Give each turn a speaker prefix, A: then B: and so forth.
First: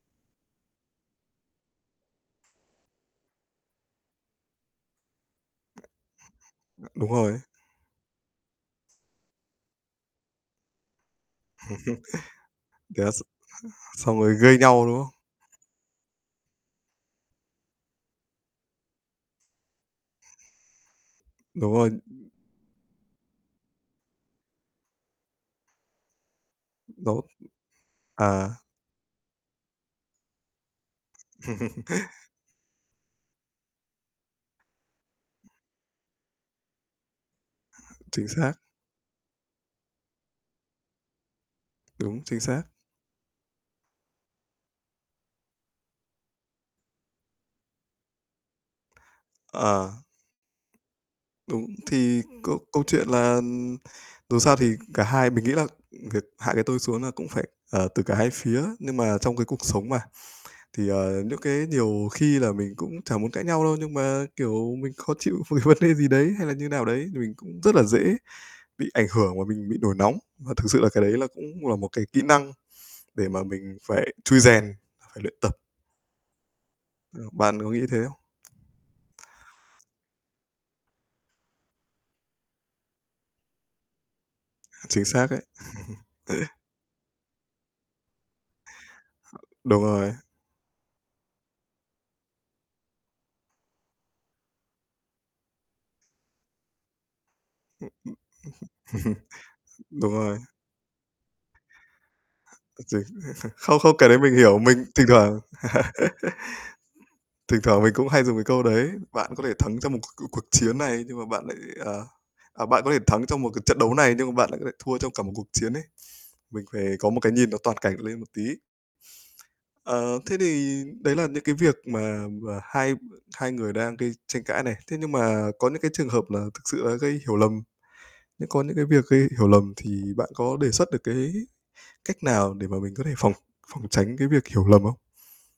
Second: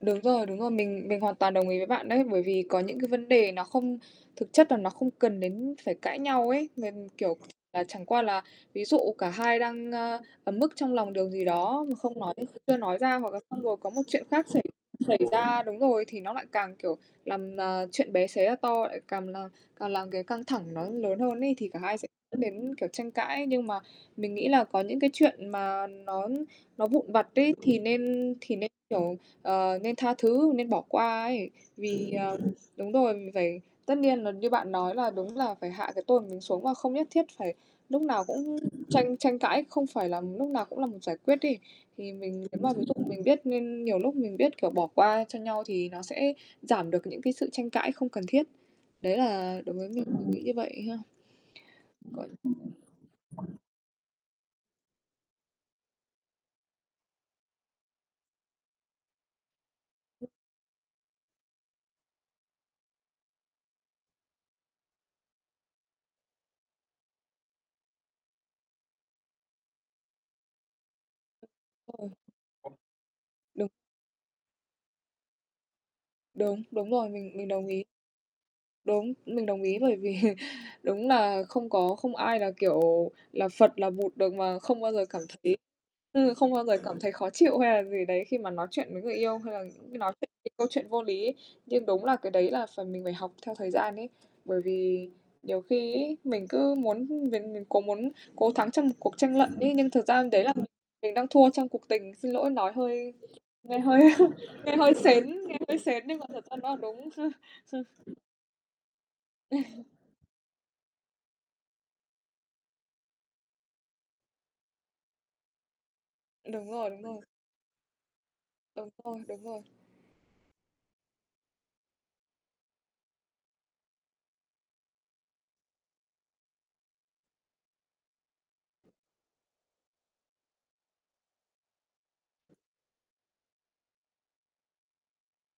A: Đúng rồi, đúng rồi. Mình mình hoàn toàn đồng ý với bạn đấy, bởi vì có những cái vấn đề nó không thực chất là nó không cần đến phải cãi nhau ấy, m
B: Đúng
A: kiểu,
B: rồi.
A: và chẳng qua là ví dụ cả hai đang, ơ, ấm ức trong lòng điều gì đó mà không nói chưa nói ra,
B: Yes,
A: hoặc là xong rồi có một
B: xong
A: chuyện
B: rồi
A: khác
B: gây
A: xảy
B: nhau, đúng không?
A: xảy ra đúng rồi. Thì nó lại càng, kiểu, làm, à, chuyện bé xé ra to, lại càm là càng làm cái căng thẳng nó lớn hơn ấy, thì
B: Đúng
A: cả
B: rồi.
A: hai sẽ dẫn đến, kiểu, tranh cãi. Nhưng mà mình nghĩ là có những cái chuyện mà nó nó vụn
B: Đó
A: vặt ấy, thì nên
B: à.
A: thì nên, kiểu, ờ, nên tha thứ, nên bỏ qua ấy, vì, ờ đúng rồi. Mình phải tất nhiên là như bạn nói là đúng, là phải hạ cái tôi của mình xuống, và không nhất thiết phải lúc nào
B: Chính xác.
A: cũng tranh tranh cãi, không phải làm lúc nào cũng là một giải quyết ấy. Thì
B: Đúng, chính
A: mình nếu
B: xác.
A: mà ví dụ mình biết nên nhiều lúc mình biết, kiểu, bỏ qua cho nhau thì nó sẽ giảm được những cái sự tranh cãi không cần thiết, đấy là đối với
B: Ờ.
A: mình, mình nghĩ như vậy ha.
B: Đúng. Thì câu câu chuyện là,
A: [unintelligible]
B: ừm, dù sao thì cả hai mình nghĩ là việc hạ cái tôi xuống là cũng phải, ờ, từ cả hai phía. Nhưng mà trong cái cuộc sống mà, thì, ờ, những cái nhiều khi là mình cũng chả muốn cãi nhau đâu, nhưng mà, kiểu, mình khó chịu về vấn đề gì đấy hay là như nào đấy, thì mình cũng rất là dễ bị ảnh hưởng và mình bị nổi nóng. Và thực sự là cái đấy là
A: [unintelligible]
B: cũng là một cái
A: Rồi.
B: kỹ năng để mà
A: Đúng.
B: mình phải trui rèn và phải luyện tập.
A: Đúng, đúng rồi,
B: Ờ,
A: mình mình
B: bạn
A: đồng
B: có nghĩ
A: ý.
B: thế không?
A: Đúng, mình đồng ý, bởi vì đúng là không có, không ai là, kiểu, là Phật, là Bụt được mà không bao
B: Chính
A: giờ cảm
B: xác đấy.
A: thấy ừ, không bao giờ cảm thấy khó chịu hay là gì đấy khi mà nói chuyện với người yêu, hay là
B: Đúng
A: cứ nói
B: rồi.
A: chuyện về câu chuyện vô lý. Nhưng đúng là cái đấy là phải mình phải học theo thời gian ấy, bởi vì nhiều khi ấy, mình cứ muốn biến biến cố muốn cố thắng trong một cuộc tranh luận ấy, nhưng thực
B: Đúng
A: ra
B: rồi.
A: đấy là mình đang thua trong cuộc tình. Xin lỗi nói
B: Ôi trời!
A: hơi
B: Không,
A: nghe
B: không,
A: hơi
B: cái đấy mình hiểu,
A: nghe
B: mình
A: hơi
B: thỉnh thoảng
A: sến nghe hơi sến, nhưng mà thật ra nó là đúng.
B: thỉnh thoảng mình cũng hay dùng cái câu đấy. Bạn có thể thắng trong một c c cuộc chiến này, nhưng mà bạn lại, à à, bạn có thể thắng trong một cái trận đấu này, nhưng mà bạn lại có thể thua trong cả một cuộc chiến ấy. Mình
A: Đúng
B: phải
A: rồi, đúng
B: có một
A: rồi.
B: cái nhìn toàn cảnh lên một tí.
A: Đúng rồi, đúng rồi.
B: Ờ, thế thì đấy là những cái việc mà mà hai b hai người đang gây tranh cãi này, thế nhưng mà có những cái trường hợp là thực sự là gây hiểu lầm, những có những cái việc gây hiểu lầm. Thì bạn có đề xuất được cái cách nào để mà mình có thể phòng phòng tránh cái việc hiểu lầm không?